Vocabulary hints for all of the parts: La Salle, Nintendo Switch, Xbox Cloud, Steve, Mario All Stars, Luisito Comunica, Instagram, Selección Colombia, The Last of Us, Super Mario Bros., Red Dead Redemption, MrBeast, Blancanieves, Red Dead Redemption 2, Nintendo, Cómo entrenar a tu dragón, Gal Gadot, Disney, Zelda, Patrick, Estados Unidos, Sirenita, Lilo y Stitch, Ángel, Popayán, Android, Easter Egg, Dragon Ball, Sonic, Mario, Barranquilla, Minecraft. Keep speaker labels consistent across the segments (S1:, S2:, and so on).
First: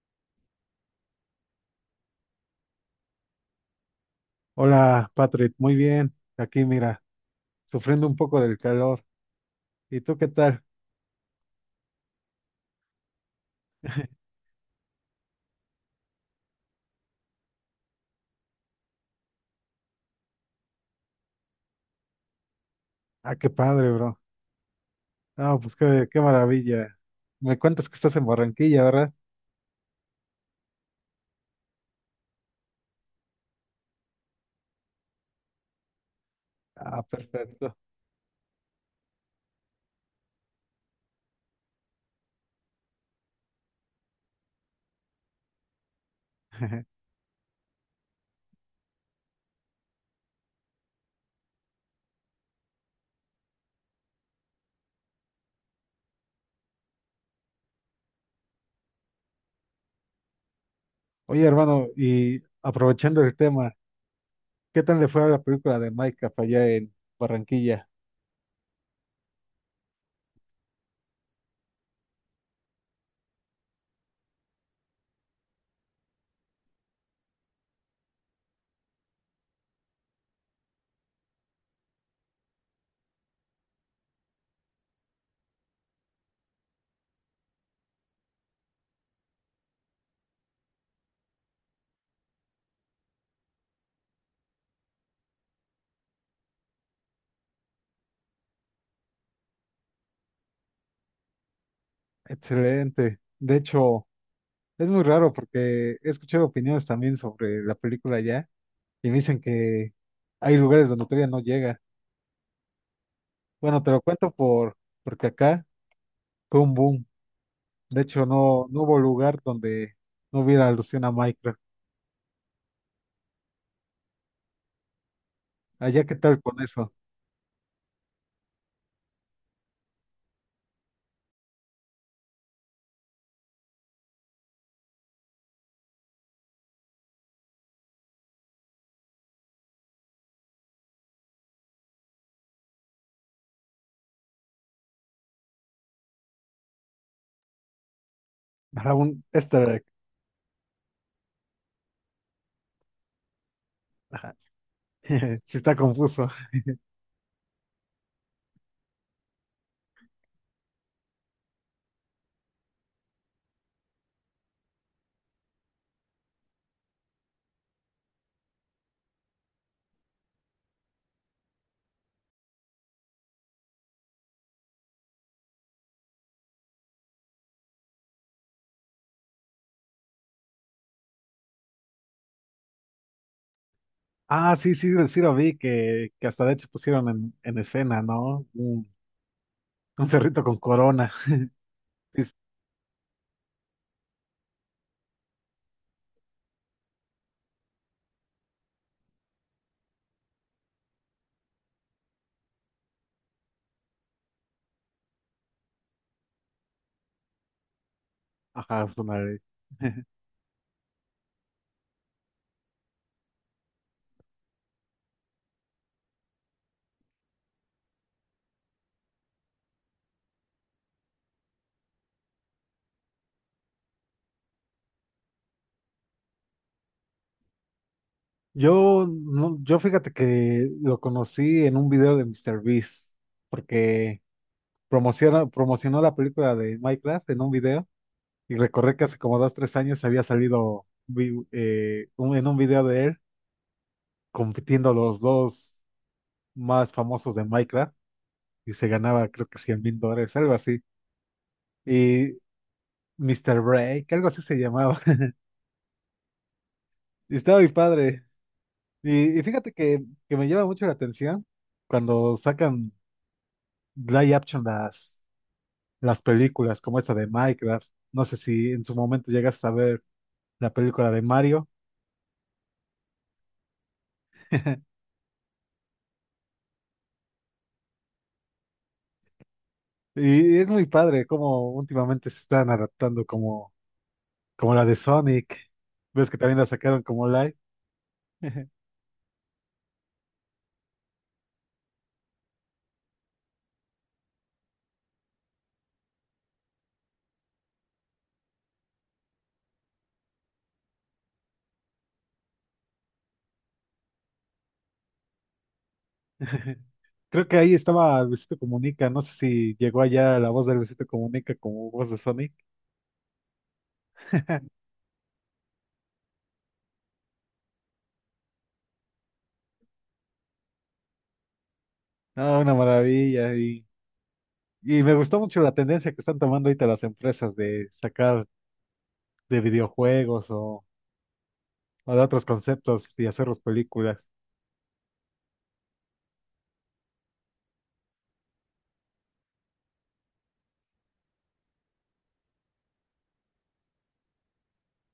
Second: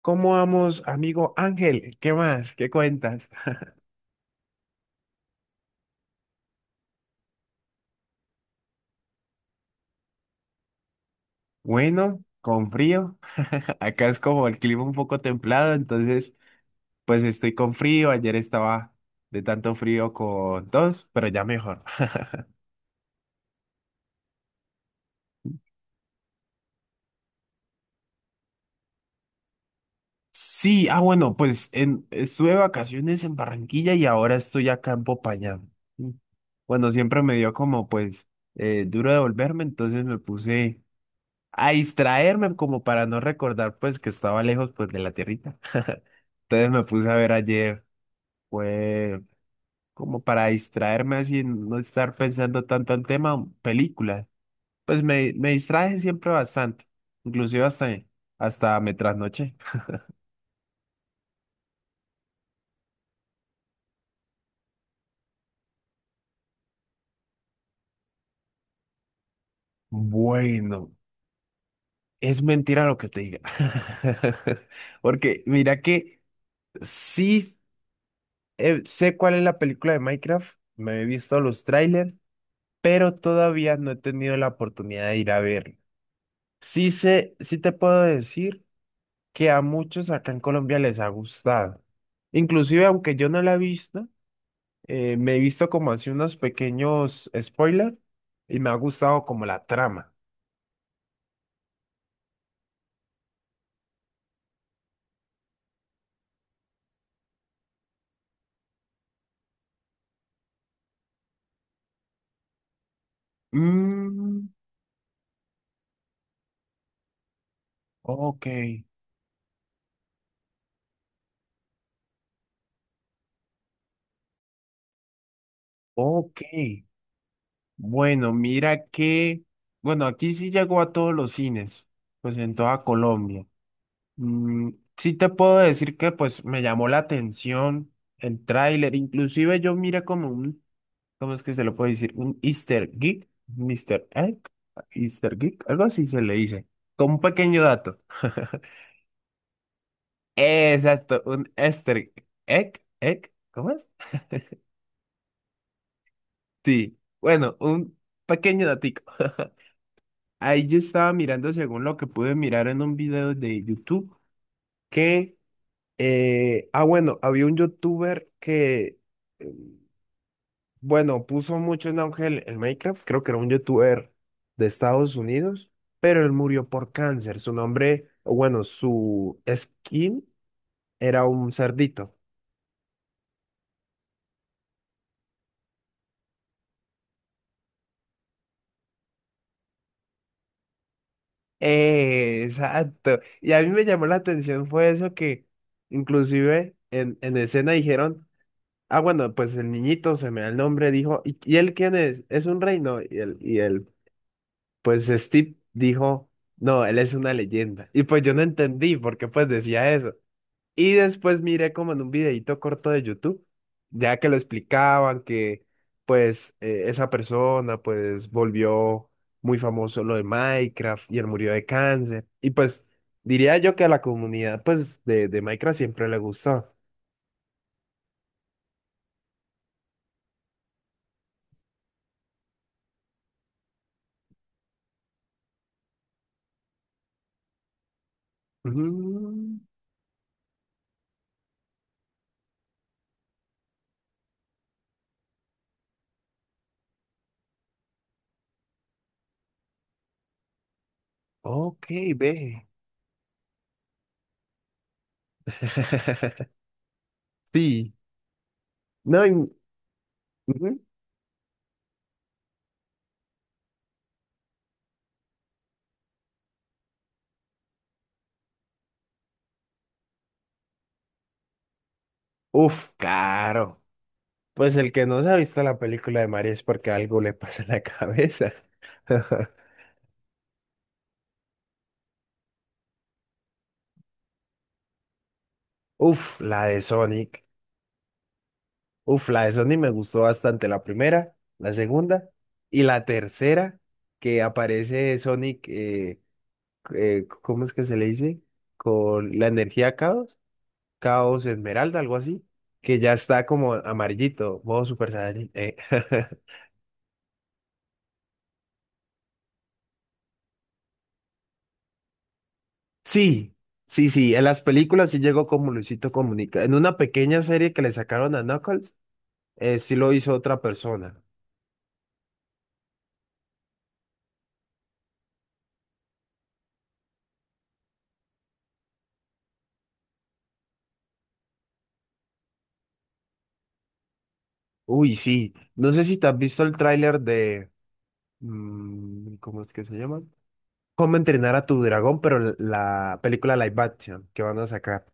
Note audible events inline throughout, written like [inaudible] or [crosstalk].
S1: ¿Cómo vamos, amigo Ángel? ¿Qué más? ¿Qué cuentas?
S2: Hola, Patrick, muy bien. Aquí, mira, sufriendo un poco del calor. ¿Y tú qué tal?
S1: Bueno, con frío. [laughs] Acá es como el clima un poco templado, entonces pues estoy con frío. Ayer estaba de tanto frío con tos, pero ya mejor.
S2: Ah, qué padre, bro. Ah, pues qué maravilla. Me cuentas que estás en Barranquilla, ¿verdad?
S1: Sí, ah bueno, estuve de vacaciones en Barranquilla y ahora estoy acá en Popayán. Mm. Bueno,
S2: Ah,
S1: siempre me dio
S2: perfecto.
S1: como pues duro devolverme, entonces me puse a distraerme como para no recordar pues que estaba lejos pues de la tierrita. Entonces me
S2: [laughs]
S1: puse a ver ayer, fue como para distraerme así, no estar pensando tanto en tema, películas. Pues me distraje siempre bastante, inclusive hasta, hasta me trasnoché.
S2: Oye, hermano, y aprovechando el tema, ¿qué tal le fue a la película de Minecraft allá en Barranquilla?
S1: Bueno, es mentira lo que te diga. [laughs] Porque mira que sí, sé cuál es la película de Minecraft, me he visto los trailers, pero todavía no he tenido la oportunidad de ir a verla. Sí sé, sí te puedo decir que a muchos acá en Colombia les ha gustado. Inclusive, aunque yo no la he visto, me he visto como así unos pequeños spoilers y me ha gustado como la trama.
S2: Excelente. De hecho, es muy raro porque he escuchado opiniones también sobre la película allá y me dicen que hay lugares donde todavía no llega. Bueno, te lo cuento
S1: Mm,
S2: porque acá fue un boom. De hecho,
S1: ok,
S2: no, no hubo lugar donde no hubiera alusión a Minecraft. Allá, ¿qué
S1: ok.
S2: tal con eso?
S1: Bueno, bueno, aquí sí llegó a todos los cines, pues en toda Colombia. Mm, sí te puedo decir que pues me llamó la atención el tráiler, inclusive yo miré como un ¿cómo es que se lo puede decir? Un Easter Geek, Mister Egg, Easter Geek, algo así se le dice. Con un pequeño dato. [laughs]
S2: Para un easter egg.
S1: Exacto, un Easter Egg, Egg, ¿cómo es?
S2: Ajá. [laughs] Sí está confuso.
S1: Sí, bueno, un pequeño datico. [laughs] Ahí yo estaba mirando, según lo que pude mirar en un video de YouTube, que, bueno, había un youtuber que, eh, bueno, puso mucho en auge el Minecraft, creo que era un youtuber de Estados Unidos, pero él murió por cáncer. Su nombre, o bueno, su skin era un cerdito.
S2: Ah, sí, sí, sí lo vi, que hasta de hecho pusieron en escena, ¿no? Un cerrito con corona. Sí,
S1: Exacto. Y a mí me llamó la atención fue eso que inclusive en escena dijeron, ah, bueno, pues el niñito se me da el nombre, dijo, y él quién es? Es un reino. Y él, pues Steve dijo, no, él es una leyenda. Y pues yo no
S2: ajá,
S1: entendí
S2: es
S1: por
S2: una
S1: qué
S2: ley.
S1: pues decía eso. Y después miré como en un videíto corto de YouTube, ya que lo explicaban que pues esa persona pues volvió muy famoso lo de Minecraft y él murió de cáncer. Y pues diría yo que a la comunidad pues de Minecraft siempre le gustó.
S2: Yo, no, yo fíjate que lo conocí en un video de mister Beast porque promocionó la película de Minecraft en un video. Y recordé que hace como dos,
S1: Mm,
S2: tres años había salido en un video de él compitiendo los dos más famosos de Minecraft y se ganaba creo que 100 mil dólares, algo así.
S1: ok,
S2: Y
S1: ve.
S2: Mr. Break, algo así se llamaba. [laughs]
S1: [laughs]
S2: Y estaba mi
S1: Sí,
S2: padre.
S1: no,
S2: Y
S1: y-
S2: fíjate que me llama
S1: ujú.
S2: mucho la atención cuando sacan live action las películas como esta de Minecraft. No sé si en su momento llegas a ver la película de Mario.
S1: Uf, claro. Pues
S2: [laughs]
S1: el que no se ha visto la película de Mario es porque algo le pasa en la cabeza. [laughs]
S2: Y es muy padre cómo últimamente se están adaptando como la de Sonic. Ves
S1: Uf,
S2: que también
S1: la
S2: la
S1: de
S2: sacaron como
S1: Sonic.
S2: live.
S1: Uf, la de Sonic me gustó bastante. La primera, la segunda y la tercera que aparece Sonic, ¿cómo es que se le dice? Con la energía caos, caos esmeralda, algo así, que ya está como amarillito, modo Super Saiyan. [laughs]
S2: [laughs] Creo que ahí estaba Luisito Comunica. No sé si llegó allá la voz de Luisito Comunica como voz de Sonic.
S1: Sí, sí, sí, en las películas sí llegó como Luisito Comunica. En una pequeña serie que le sacaron a Knuckles, sí lo hizo otra persona.
S2: Ah, una maravilla. Y me gustó mucho la tendencia que están tomando ahorita las empresas de sacar de videojuegos o de otros conceptos y hacerlos películas.
S1: Uy, sí. No sé si te has visto el tráiler de... mm, ¿cómo es que se llama? ¿Cómo entrenar a tu dragón? Pero la película live action que van a sacar.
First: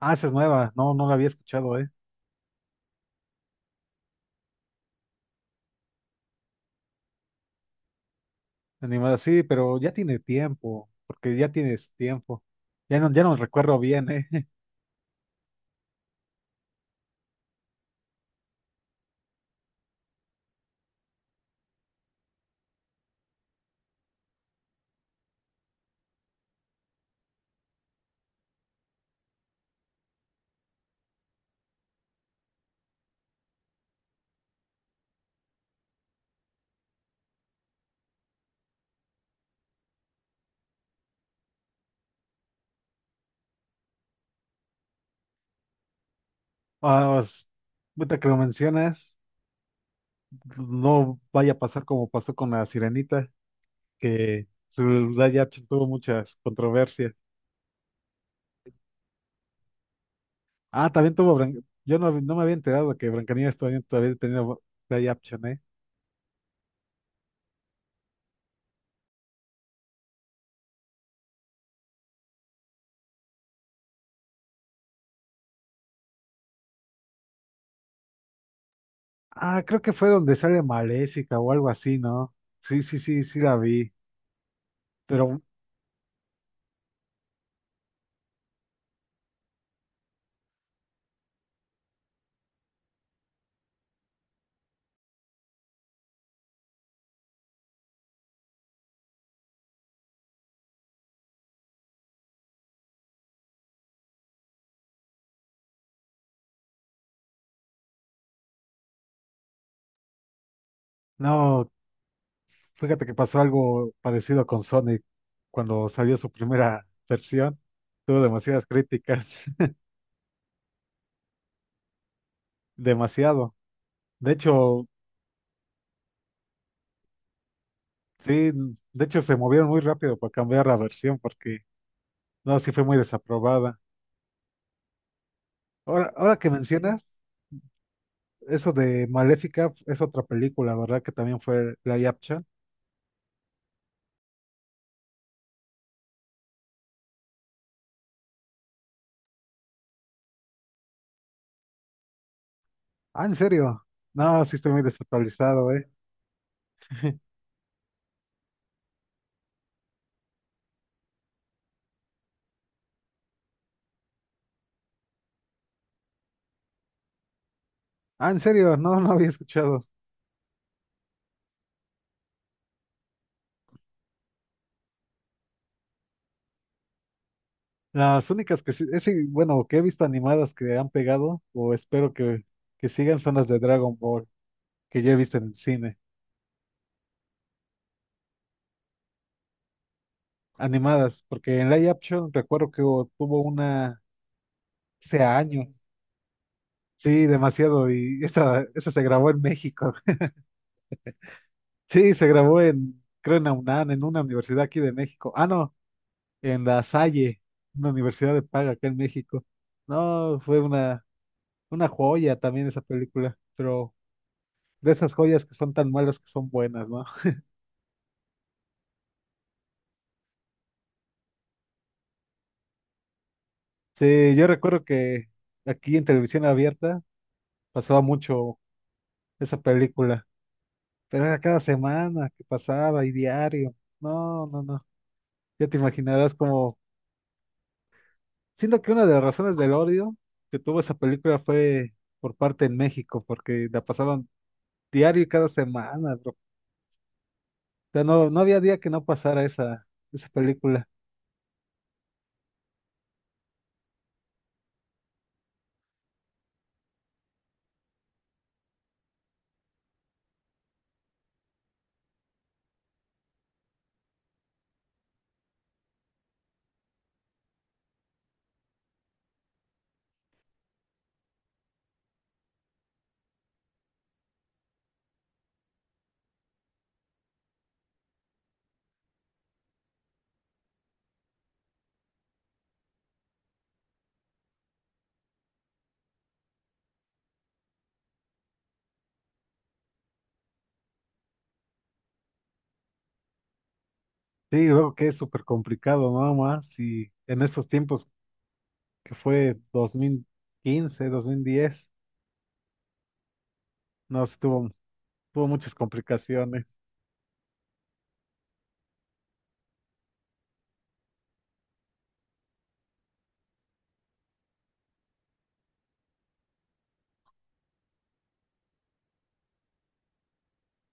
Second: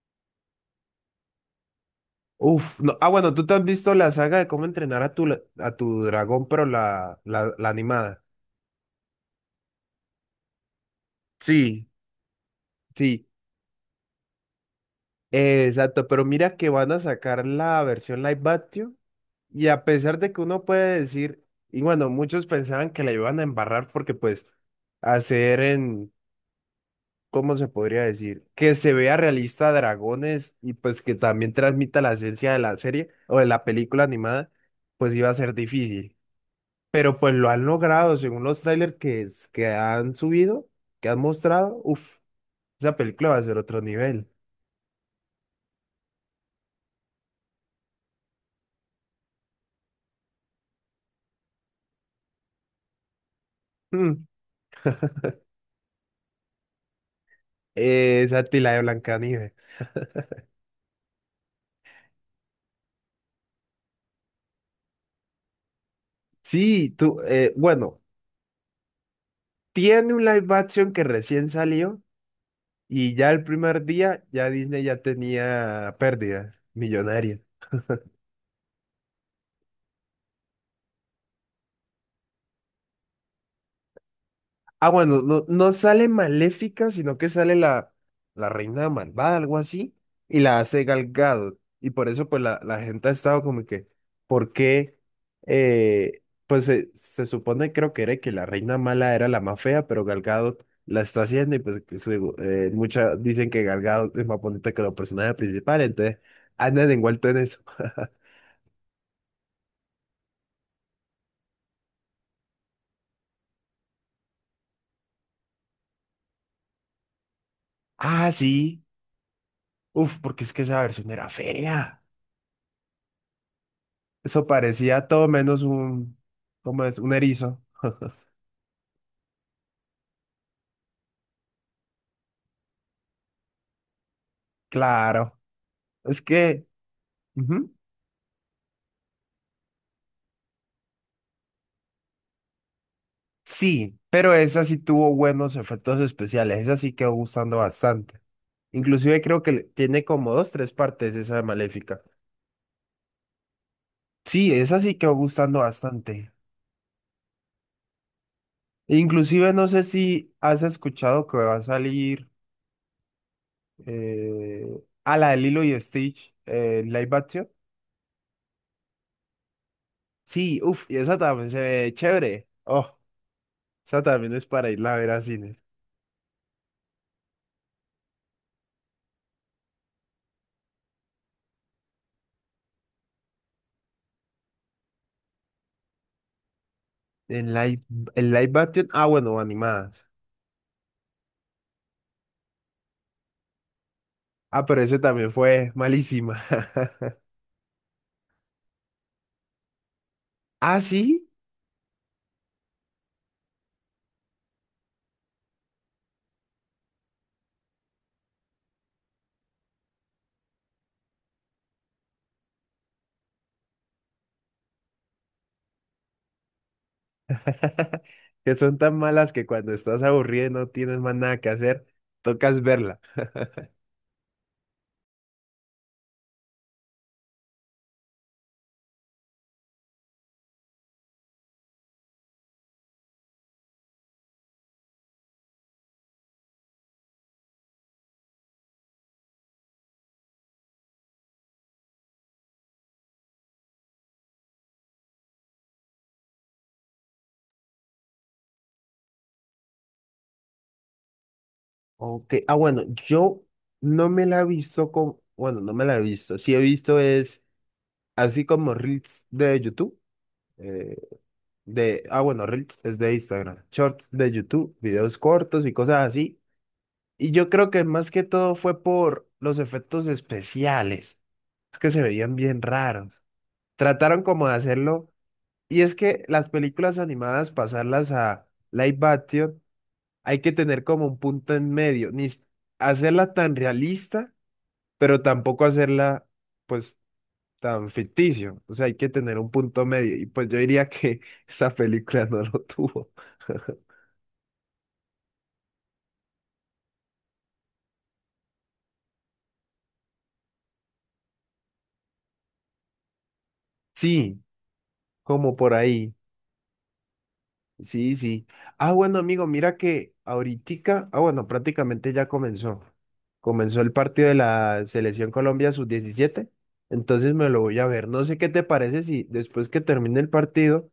S2: Ah, esa es nueva. No, no la había escuchado.
S1: Uf, no. Ah, bueno, tú te has visto la saga de cómo entrenar a tu, a tu dragón, pero la animada.
S2: Animada, sí, pero ya tiene tiempo, porque ya
S1: Sí,
S2: tienes tiempo. Ya no, ya
S1: sí,
S2: no recuerdo bien, ¿eh? [laughs]
S1: exacto. Pero mira que van a sacar la versión live action. Y a pesar de que uno puede decir, y bueno, muchos pensaban que la iban a embarrar porque pues hacer en, ¿cómo se podría decir? Que se vea realista Dragones y pues que también transmita la esencia de la serie o de la película animada, pues iba a ser difícil. Pero pues lo han logrado, según los trailers que han subido, que han mostrado, uff, esa película va a ser otro nivel.
S2: Ah, ahorita que lo mencionas, no vaya a pasar como pasó con la Sirenita,
S1: Mm,
S2: que su verdad ya tuvo muchas controversias.
S1: esa tila de Blancanieves.
S2: Ah, también tuvo, yo no, no me había enterado que Blancanieves todavía tenía live action, ¿eh?
S1: Sí, bueno, tiene un live action que recién salió y ya el primer día ya Disney ya tenía pérdidas millonarias.
S2: Ah, creo que fue donde sale Maléfica o algo así, ¿no? Sí, sí, sí, sí la vi,
S1: Ah, bueno,
S2: pero
S1: no, no sale Maléfica, sino que sale la reina malvada, algo así, y la hace Gal Gadot. Y por eso, pues, la gente ha estado como que, ¿por qué? Pues se supone, creo que era que la reina mala era la más fea, pero Gal Gadot la está haciendo, y pues, muchas dicen que Gal Gadot es más bonita que los personajes principales, entonces andan envueltos en eso. [laughs]
S2: no. Fíjate que pasó algo parecido con Sonic cuando salió su primera versión. Tuvo
S1: Ah,
S2: demasiadas
S1: sí.
S2: críticas, [laughs]
S1: Uf, porque es que esa versión era fea.
S2: demasiado. De
S1: Eso
S2: hecho,
S1: parecía todo menos un, ¿cómo es? Un erizo. [laughs]
S2: sí, de hecho se movieron muy rápido para cambiar la versión porque no, sí fue muy desaprobada.
S1: Claro.
S2: Ahora,
S1: Es
S2: ahora que
S1: que,
S2: mencionas,
S1: ujú,
S2: eso de Maléfica es otra película, ¿verdad? Que también fue la Yapcha.
S1: sí, pero esa sí tuvo buenos efectos especiales. Esa sí quedó gustando bastante. Inclusive creo que tiene como dos, tres partes esa de Maléfica.
S2: Ah, ¿en serio? No,
S1: Sí,
S2: sí estoy
S1: esa
S2: muy
S1: sí quedó gustando
S2: desactualizado, ¿eh?
S1: bastante.
S2: [laughs]
S1: Inclusive no sé si has escuchado que va a salir eh, a la de Lilo y Stitch en live action.
S2: Ah, ¿en serio? No, no había escuchado.
S1: Sí, uff, y esa también se ve chévere. Oh, esa también es para irla a ver a cine.
S2: Las únicas que sí, ese, bueno, que he visto animadas que han pegado, o espero que sigan, son las de Dragon Ball, que yo he visto en el cine.
S1: El live, el live action, ah, bueno, animadas.
S2: Animadas, porque en live action recuerdo que tuvo una
S1: Ah, pero ese
S2: hace
S1: también
S2: años.
S1: fue malísima. [laughs]
S2: Sí, demasiado, y esa se grabó en México. [laughs]
S1: Ah, sí.
S2: Sí, se grabó en, creo en la UNAM, en una universidad aquí de México. Ah, no, en La Salle, una universidad de paga acá en México. No, fue una joya también esa película, pero de esas joyas que son tan malas que son buenas, ¿no?
S1: [laughs] Que son tan malas que cuando estás aburrido y no tienes más nada que hacer, tocas verla.
S2: Sí, yo recuerdo que aquí en televisión abierta pasaba mucho esa película, pero era cada semana que pasaba y diario. No, no, no. Ya te imaginarás como, siento que una de las razones del odio que tuvo esa película fue por parte en México, porque la pasaban diario y cada semana, bro. O sea, no, no había día que no pasara esa película.
S1: Ok, ah, bueno, yo no me la he visto con, bueno, no me la he visto. Sí he visto es así como Reels de YouTube. eh, bueno, Reels es de Instagram. Shorts de YouTube, videos cortos y cosas así. Y yo creo que más que todo fue por los efectos especiales. Es que se veían bien raros. Trataron como de hacerlo. Y es que las películas animadas, pasarlas a live action, hay que tener como un punto en medio. Ni s- hacerla tan realista, pero tampoco hacerla, pues, tan ficticio. O sea, hay que tener un punto medio. Y pues yo diría que [laughs] esa película no lo tuvo. [laughs]
S2: Sí, y luego que es súper complicado, ¿no? Más y en esos tiempos que fue dos mil quince, 2010, no, sí
S1: Sí,
S2: estuvo. Tuvo
S1: como por
S2: muchas
S1: ahí.
S2: complicaciones.
S1: Sí, sí. Ah, bueno, amigo, mira que ahoritica, ah, bueno, prácticamente ya comenzó. Comenzó el partido de la Selección Colombia sub 17, entonces me lo voy a ver. No sé qué te parece si después que termine el partido,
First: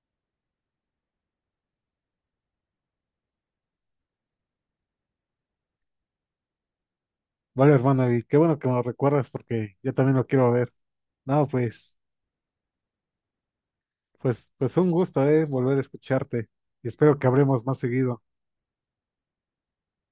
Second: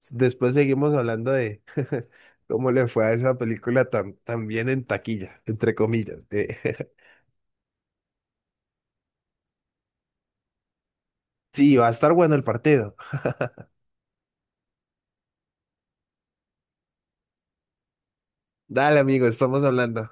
S1: después seguimos hablando de [laughs] cómo le fue a esa película tan, tan bien en taquilla, entre comillas. [laughs]
S2: Vale, hermano, y qué bueno que me lo recuerdas porque yo también lo quiero ver. No,
S1: Sí, va a
S2: pues,
S1: estar bueno el partido.
S2: pues, pues un gusto, volver a escucharte y espero que hablemos más seguido.
S1: Dale, amigo, estamos hablando.